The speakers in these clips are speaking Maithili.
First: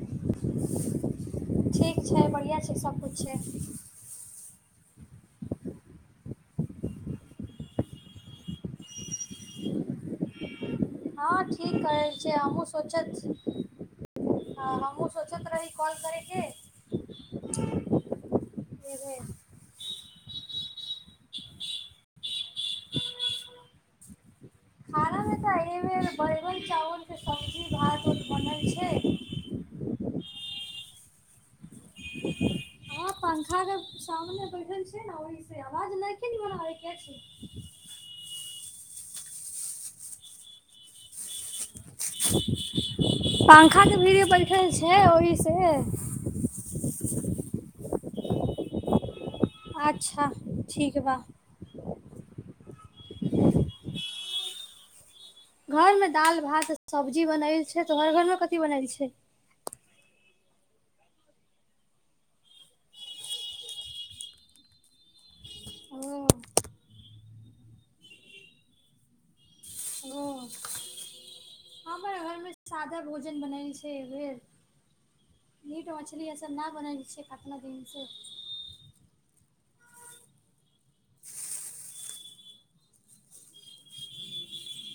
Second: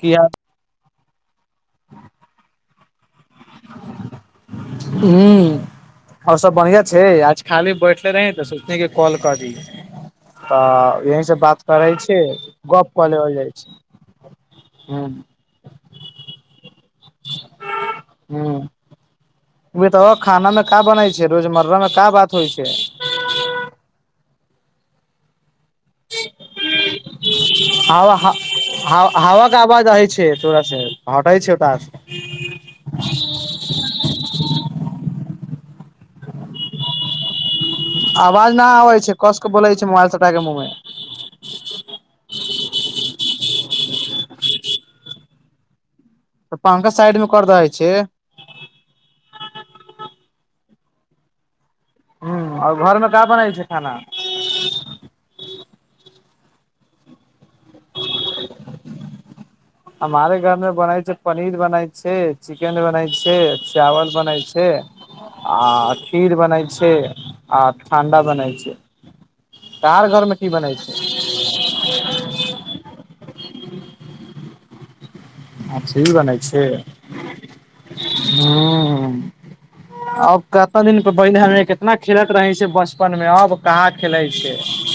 किया। ठीक छै बढ़िआँ छै सभकिछु छै। हूं। आओर सब बढ़िया छै आज खाली बैठले रही तऽ सोचली कॉल करी। तऽ यहीसँ हँ बात ठीक करै कहै छी गप्प कऽ लेल जाइत छै। हँ हूँ हमहु सोचैत रही कॉल करयके। हूं। एहिबेर इ बताउ खाना में क बनाै छै रोजमर्रा में का बात होइ छै। [unintelligible] खानामे तऽ एहि बेर बैगन चावलके सब्जी भात हवा ह बनल ह छै। हवा आवाज रहइ छै तोड़ा से हटै छै त। [unintelligible] ह पंखा के सामने बैठल छीए न ओहि से आवाज लेकीन बनाबे। आवाज नहि आबै छै कस के बोलै छै मोबाइल सटा के मुँहमे। पंखा तऽ भीड़े बैठल छै ओहि से। तऽ पंखा साइड मे कर दइ छै। अच्छा ठीक हे बा। हूं आओर घरमे का बनल छै खाना। घर मे दालि भात सब्जी बनल छै तोहर घर मे कथी बनल छै। हमारे घर मे बनल छै पनीर बनल छै चिकेन बनल छै चावल बनै छै। आ ओ खीर ओ बनै छै आ ठण्डा बनै छै। तोहार ओ घर मे की बनै छै हमर घरमे सादा भोजन बनल छै एहि बेेर। मीट खीर मछली बनै एसा ना बनल छै कातरा दिन से। हम्म अब कते दिन प बहिन हमें के कितना खेलैत रहि से बचपन मे अब कहाँ खेलय छय।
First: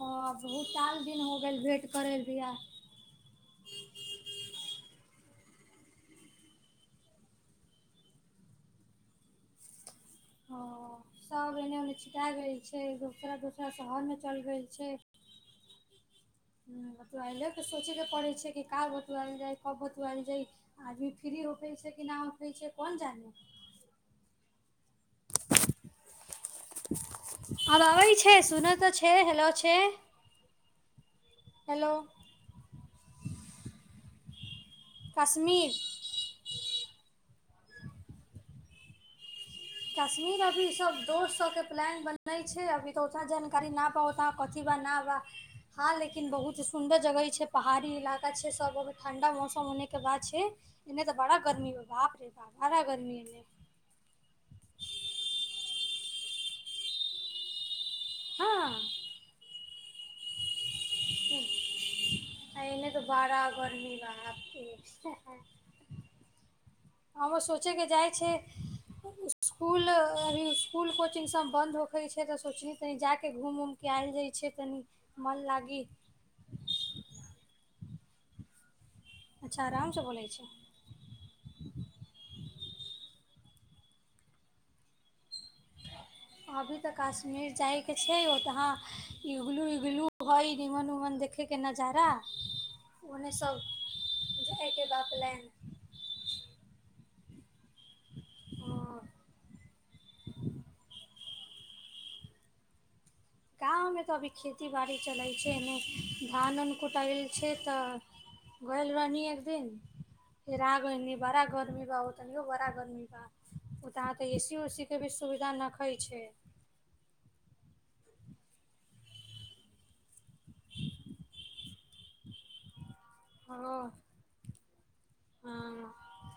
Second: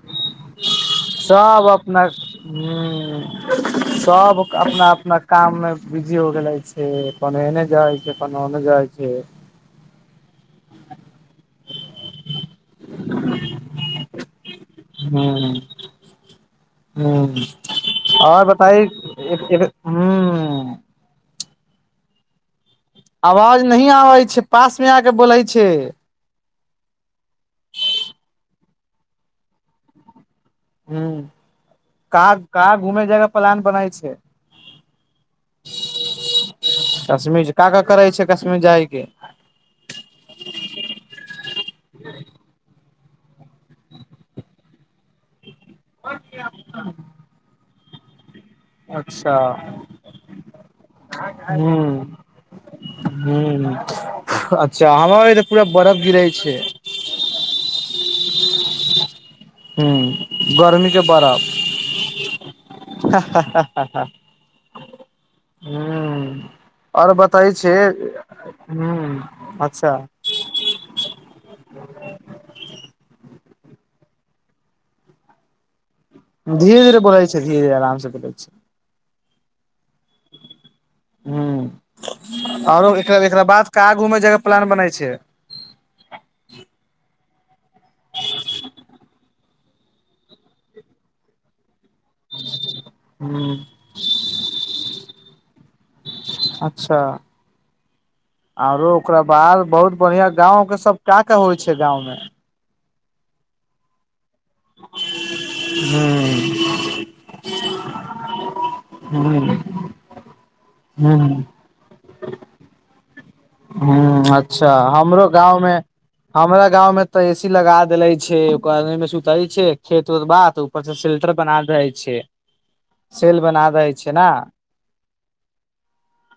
हँ बहुत साल दिन हो गइल सब भेंट अपना करें दिया। हूं [inaudible] सब अपना-अपना काम मे बिजी हो गेलय छै, खन ऐने जाइ छै, खन ओने जाइ छै। हँ सब एने-ओने छिंटा गेइल छै, दोसरा-दोसरा शहर में चल गेइल छै। हम्म हम्म बतुआयले के सोचय के पड़ै आओर छै कि, बताइ का बतुआयल जाय, कब बतुआयल जाय, ह आदमी फ्री होखै छै कि ना होखै छै। कोन जाने आवाज नहि आबै छै, पास मे आके बोलै छय। आब आबै छय, सुन त छय, हैेलो छै। हम्म हेलो का-कहां घूमे जायके प्लान बनय छै। काश्मीर। कश्मीर ज का-का करै छै कश्मीर जाय के कश्मीर अभी सब दोस्त सब के प्लान बनै छै, अभी तऽ ओतना जानकारी ना पावो ता कथी बा न बा, हँ लेकिन बहुत सुन्दर जगहि छै पहाड़ी इला का छै सब अभी ठंडा अच्छा मौसम होने के बात छै, एने त बड़ा गर्मी बाप रे बा बड़ा गर्मी। एने हम्म अच्छा हमर ऐ ज पूरा बर्फ गिरै छै। हँ हम्म गर्मी के बरफ। आ एने तऽ बड़ा गर्मी रहऽ ते छै। हम्म आओर बताइ छे, सोचैके जाइ छै हम्म स्कूल अच्छा अभी स्कुल, कोचिंग सब बन्द होखै छै, त सोचली तनि जाके घुम-उमिक आयल जाइ छै तनि मन लागी। धीरे-धीेरे बोलै छै, धीरे-धीरे आरामसँ बोलै छै। अच्छा आरामसँ बोलै छै। हम्म आरो एकरा-एकरा बाद कहां घूमे जाए के प्लान बनै छै। [inaudible] अभी ते कश्मीर जाय के छै, ओंतहा इगलू-विगलू हय रिहन-उहन देख खै के नजारा। [inaudible] ओने सब जाय के बा प्लानि। अच्छा आरो हँ ओकरा बाद बहुत बढ़िया गाँव के सब का- का होइ छै गाँंव मे गाँव मे तऽ अभी खेती बाड़ी चलै छै एने धान -उन कुटाएल छै तऽ गइल रहनी एक ह दिन फिर आग गएनी, ह बड़ा गर्मी बा ओतहियो बड़ा गर्मी बा। ओतहाँ तऽ हम्म ए सी अच्छा उसी के भी हमरो सुविधा गांव मे, नखै छै हमरा गाँंव में तऽ ए सी लगा देल‌ई छै। गमी मे सुतै छै, खेत उत बा त ऊपर से सेल्टर बनाल रहै छै। सेल बना दै छै ना। हां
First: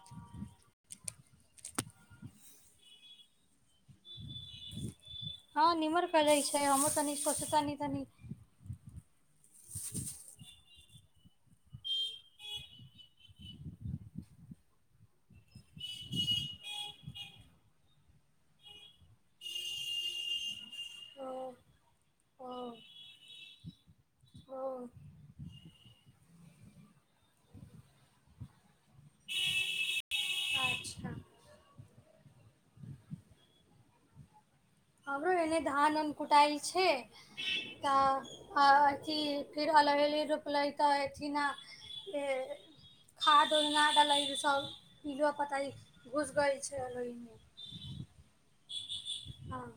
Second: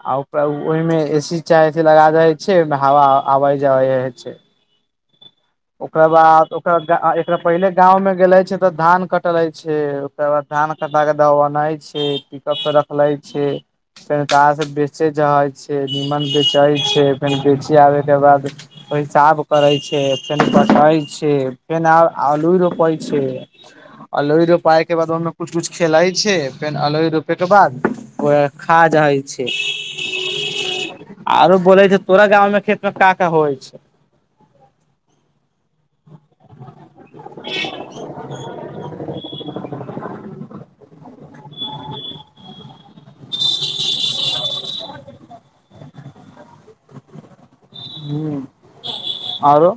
आ ओकरा उ ओहिमे ए सी चाहे छै लगा दय छै, आय में हवा आबै जबै रहय छै। [inaudible] ओकर कयले बाद छै ओकर हमहूँ गा- तनि ए-एकरा पहिले सोचतनी गाँंव तनी मे गेलै छै। त धान कटलय छै। ओकर बाद धान कटा केे दबनाय छै। पिकप स रखलाय छय। फेंन कार स बेचे जाय छै। फेर निमन बेचाय छै। फेर बेच आबै के बाद पेइशाब करै छै। फेन कटाय ओ छै, फेन आ- आलू ओ रोपै छै। अलु रोपाय ओ के बाद ओयमे कुछ कुछ खेलाइ छै। फेर अलोइ रोपे के बाद उहैऽ खा जाहै छै। अच्छा आरो बोलै के तोरा गाँं मे खेत मे का का होइ छै? हमरो एने धान- वान कुटाइ छै। तऽ अ- अथी फिर अलहेली रोपलै तऽ अथि न खाद उद ना डलै सब पिलो पतय घुस गइल छै ओयमे। हुं। हँ आरो?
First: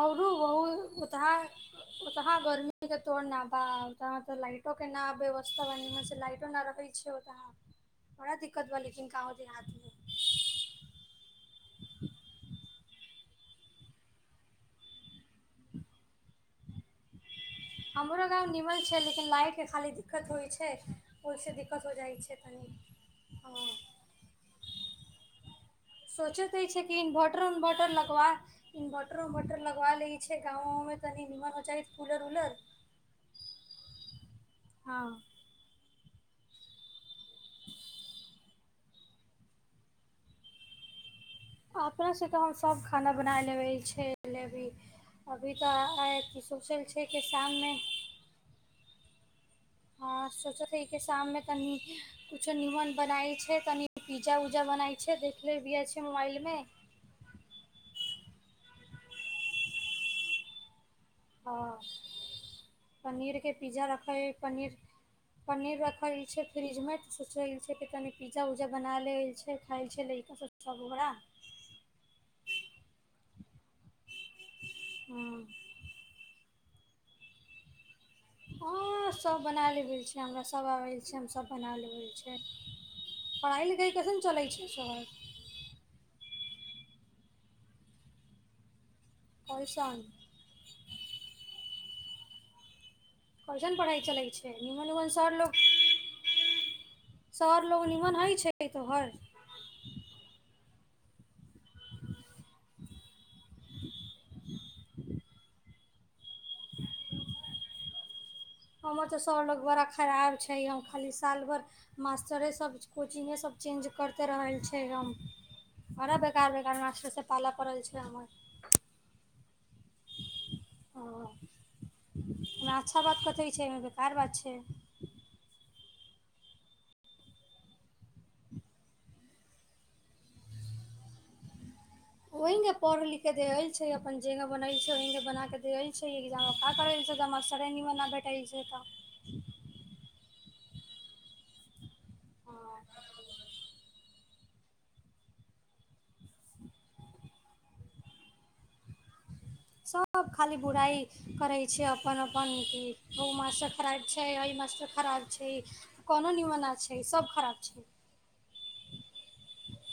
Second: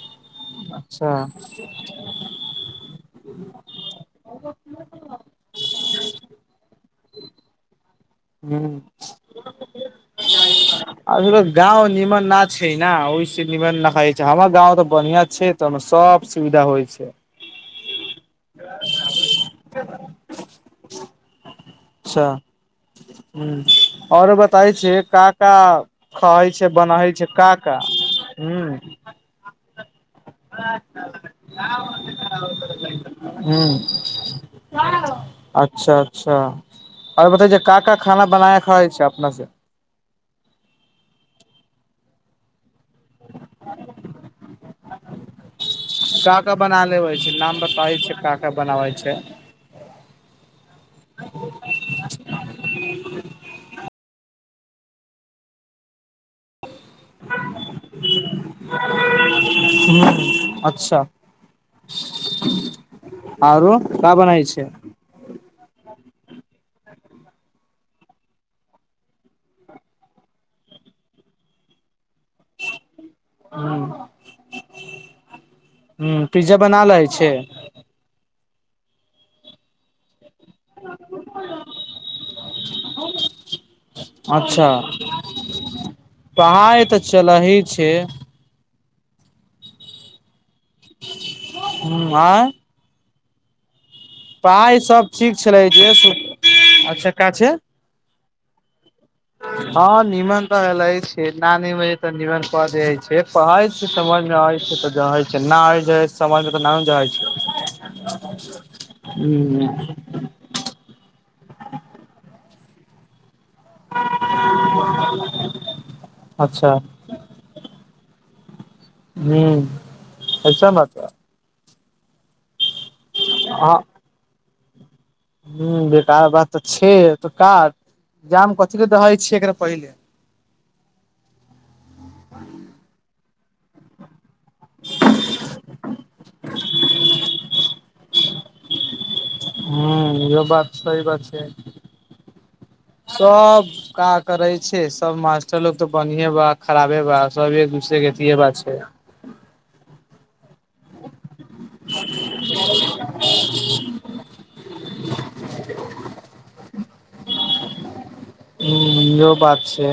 औरो अच्छा बहु--ओतहा [unintelligible] [inaudible] [inaudible] बड़ा दिक्कत ह बा -लेकिन कहाँ दिन हाथ में अ त लोक गाँंव निमन ना छै ने ओहिस निमन नहाय छै। हमर गाँंव तऽ बढ़ियां छै। तमें सबऽसुविधा होइ छै। हमरो गाँव निमन छै लेकिन लाइट के खाली दिक्कत होइ छै। ओइसँ दिककत होय् छै। अच्छा। तनी हँ हं- औरो बताय छी का -का खाइ सोचैत छै अइछि कि बनाै छै इन्वर्टर का का -उन्वर्टर लगवा ह इन्वर्टर उन्वर्टर लगवा लेइ छै गाँंवो में तनी निमन हो जाइत कूलर -उलर हुं। हँ। अच्छा -अच्छा, और बतेयो जे का -का खाना बनाया खाइ छै अपना स? अपनासँ तऽ हम सभ खाना बनाय लेबै। छैल लेबय। अभी तऽ का अथी का बना सोचल लेबै कि छै? नाम शाममे बताइ छै का -का बनाबै छै। हँ सोचैत छैै कि शाममे तनी कुछो निमन बनाय छै, कनि पिज्जा उजा बनाय छै, देखले भी छै, मोबाइल में। हुं। अच्छा। हँ। पनीर के आरो पिज्जा का रखै ह बनाय छै पनीर पनीर रखल छै फ्रिज में। सोच छै कनी पिज्जा उजा बना लै छै खाय छै लइका सब। [unintelligible] [unintelligible] हँ। हं, पिज्जा बना लै छै? हंऽ सब बना लेबय छै हमरा सब। सब आबै छ हम सभ बना लेबै छै। [unintelligible] पढ़ाइ- लिखाइ कैसन चलै छै? शहर ढ़ाई तऽ चलही छै। कइसन? हं- आँय? कइसन पढ़ाइ चलइ पाई सब ठीक छलै छे [unintelligible] अच्छ का छै। सर लोग निमन हइ छै तोहर। हँ निमन तऽ हलछै नानी मे तऽ निमन क दैइ छै। पढ़ै छै समझ मे आबै छै तऽ जाै छै ना आ छै समझ मे तऽ ना जाय छै। ह हमर तऽ सर लोक बड़ा खराब छै हम खाली सालभरि मास्टरे सब कोचिंगे सब चेंज करते रहल छै हम बड़ा बेकार अच्छा बेकार मास्टर सब पाला पड़ल छै हमर। हुं अइसा बात बा। ना अच्छा बात कते छै बेकार बात छै। हु बेकार बात तऽ छै त का जाम कथी दहैय छिय एकरा पहिले। ओहि मे पढ़ लिख दे अइछ। अपन जेना बनल छै ओही मे बना के दैल छै एग्जाम का करल छै [unintelligible] ना भेटत कैल छै तऽ। हुं इहो बात सही बात छै, हँ सब काज करै छै सब मास्टर लोग तऽ बढ़िये बा खराबे बा सब एक दूसरे के अथिये बा छै। सब खाली बुराइ करै छै अपन अपन की ओहु मासक खराब छै एहि मासट खराब छै कोनो निमन ना छै सब खराब छै। हु इहो बात छै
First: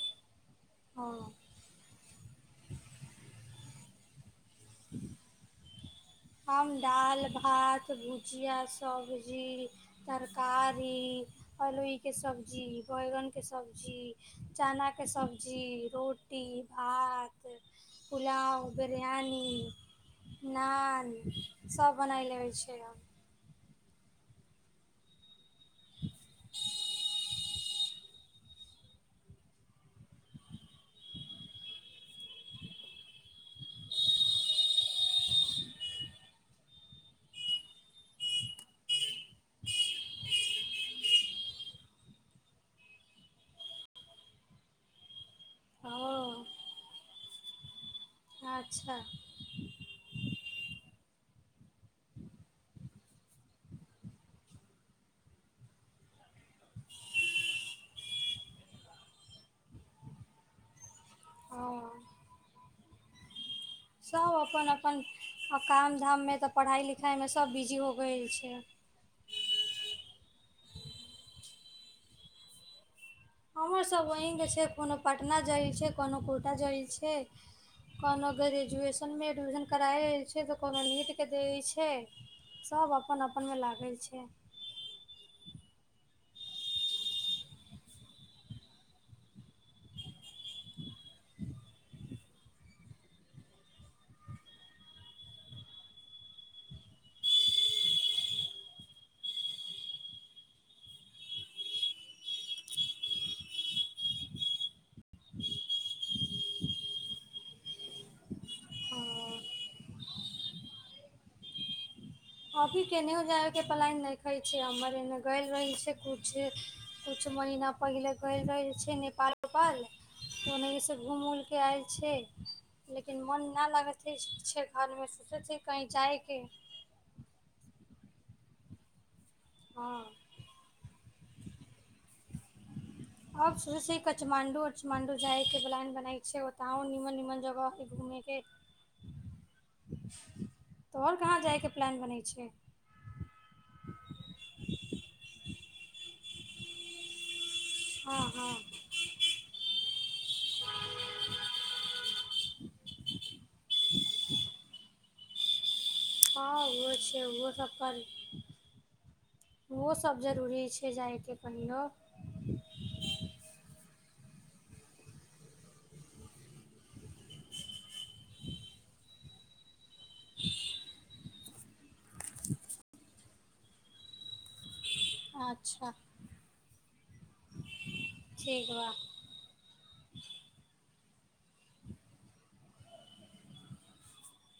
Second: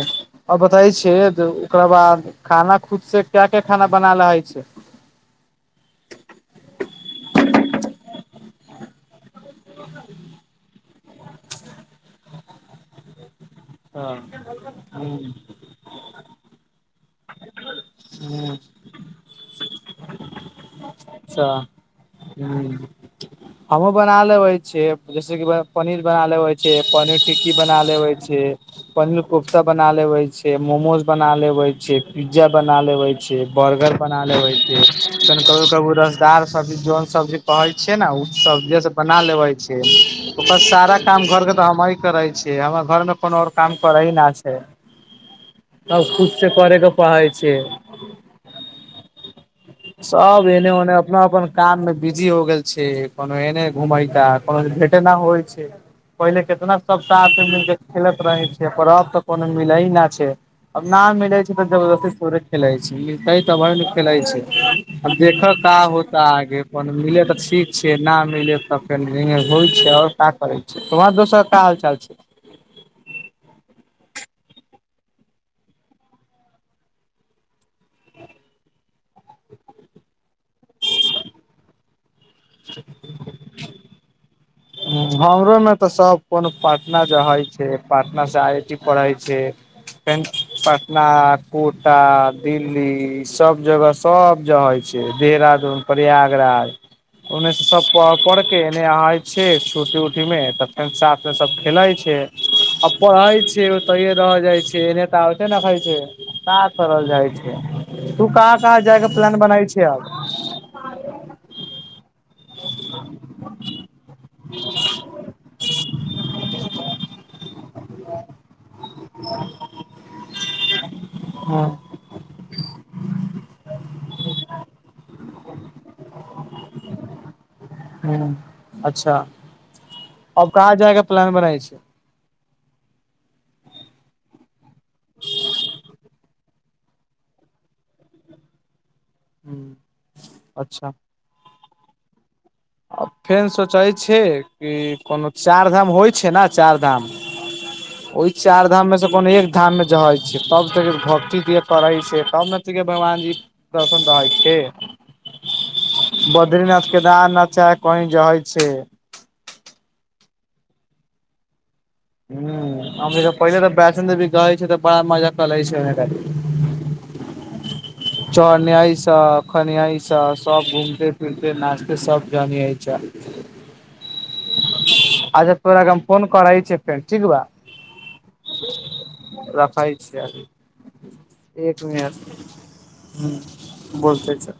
आ बताय छे हँ ओकरा बाद खाना खुद से क्या क्या खाना बनाला होय छे। ह हम दालि, भात, भुजिया सब्जी, तरकारी, हलुइके सब्जी, बैगनके सब्जी हँ जी चनाके ह सब्जी, रोटी, भात पुलाव, बिरयानी, नान सब बनाय लेबय छीये आब। हमहु बना लेबैय छियै जैसेक वै पनीर बना लेबइ छी पनीर टिक्की बना लेबैय छी। पनीर कोफ्ता बना लेवय छी मोमोज बना लेवय छी पिज्जा बना लेवय छी। बर्गर बना लेवय छी [unintelligible] रजदार सबजी जोन सब्जी कहैय छीये ने उ सब्जी से बना लेबय छी। [unintelligible] सारा काम घरके तऽ हमी करै छियै हमर घरमे कोनो आर काम करै ही ना छै। सब खुद से ओ करके परइ छै। अच्छा। सब एने ओने अपना अपन काम मे बिजी हो गेल छै कोनो एने घूमका कोनो भेटे ना होइ छै। पहिले कितना सबटा आथी मिलके खेलैत रहै छियै पर अब तऽ कोनो मिलै ही न छै। अब ना मिलैय छै तऽ ओ जबरदस्ती थोड़े खेलय छीये मिलतै त बड नीक सब अपन अपन काम होता धाममे तऽ आगे पढ़ाइ अपन मिले लिखाइमे तऽ सब ठीक बिजी हो छै न गेल छै। मिले फेर होइ छै और का करै छै [unintelligible] दोसर का हालचाल छै। हमरसभ ओहीके छै कोनो पटना जाय छै कोनो कोटा जाय छै। कोनो ग्रेजुएशन मे एडमिशन कराए छै तऽ कोनो नीट के दैय छै। सब अपन अपनमे लागैल छै। हमरोमे तऽ सभ कोनो पटना जहाय छै पटनासँ आई आइ टी पढ़ैय छै। पटना, कोटा, दिल्ली सब जगह सब जाहैय छै देहरादून, प्रयागराज ओन्ने से सब पढ़केने [unintelligible] छै छुटी उटी मे तऽ फेन साथ मे सब खेलाइ छै। आ पड़हइ छिये ओ तैय रह जाइ छियै एने तऽ आबते ने होइ छै। काऽ करल जाइ छै तू कहाँ कहाँ जायके हँ प्लान बनाइ छियै आब। अभी केनेयो जाय के पलायन नहि खै छै हमर एने गेल रही से कुछ कछु महिना पहिले गेइल रहै छै नेपाल वपाल ओनाहि स घूम उलके हँ ऐयेल छैय। लेकिन मोन ना लगतै छुच्छे घरमे सोचै छिय कहीँ जाइके। ह अच्छा। हँ। अब कहाँ जाएके प्लान बनाय छै। आब सोचै छिय काठमांडू उच्चमांडू जाय के प्लान बनाइछिय ओत ओर निमन निमन जगह है घूमे के। हूँ अच्छा तऽ ओर कहाँ जायके प्लान बनै छियै। आ फेन सोचै छियै कि कोनो चारि धाम होइ छै ने चारि धाम हँ ओहि हँ चार धाम मे से कोनो एक धाममे जहै छिय तब त भक्ति दि करै छै तब ने देख भगवान जी दर्शन तऽ हइके बदरीनाथ केदारनाथ चाहे कही जहै छै उहो सब जरूरी छै जाय के कहियो। हूॅं पहिले तऽ फैसन ले बिकाइ छै तऽ बड़ा मजा क लै छै खाली। चरऽ न्याय सँ खन्याय सँ सब घूमते फिरिते नाचिते सब गननियाइत चल। अच्छा तोरा के हम फोन करै छियौ फेर ठीक बात। ठीक बा रखै छिय अभी एक मिनट हूँ बोलते चल।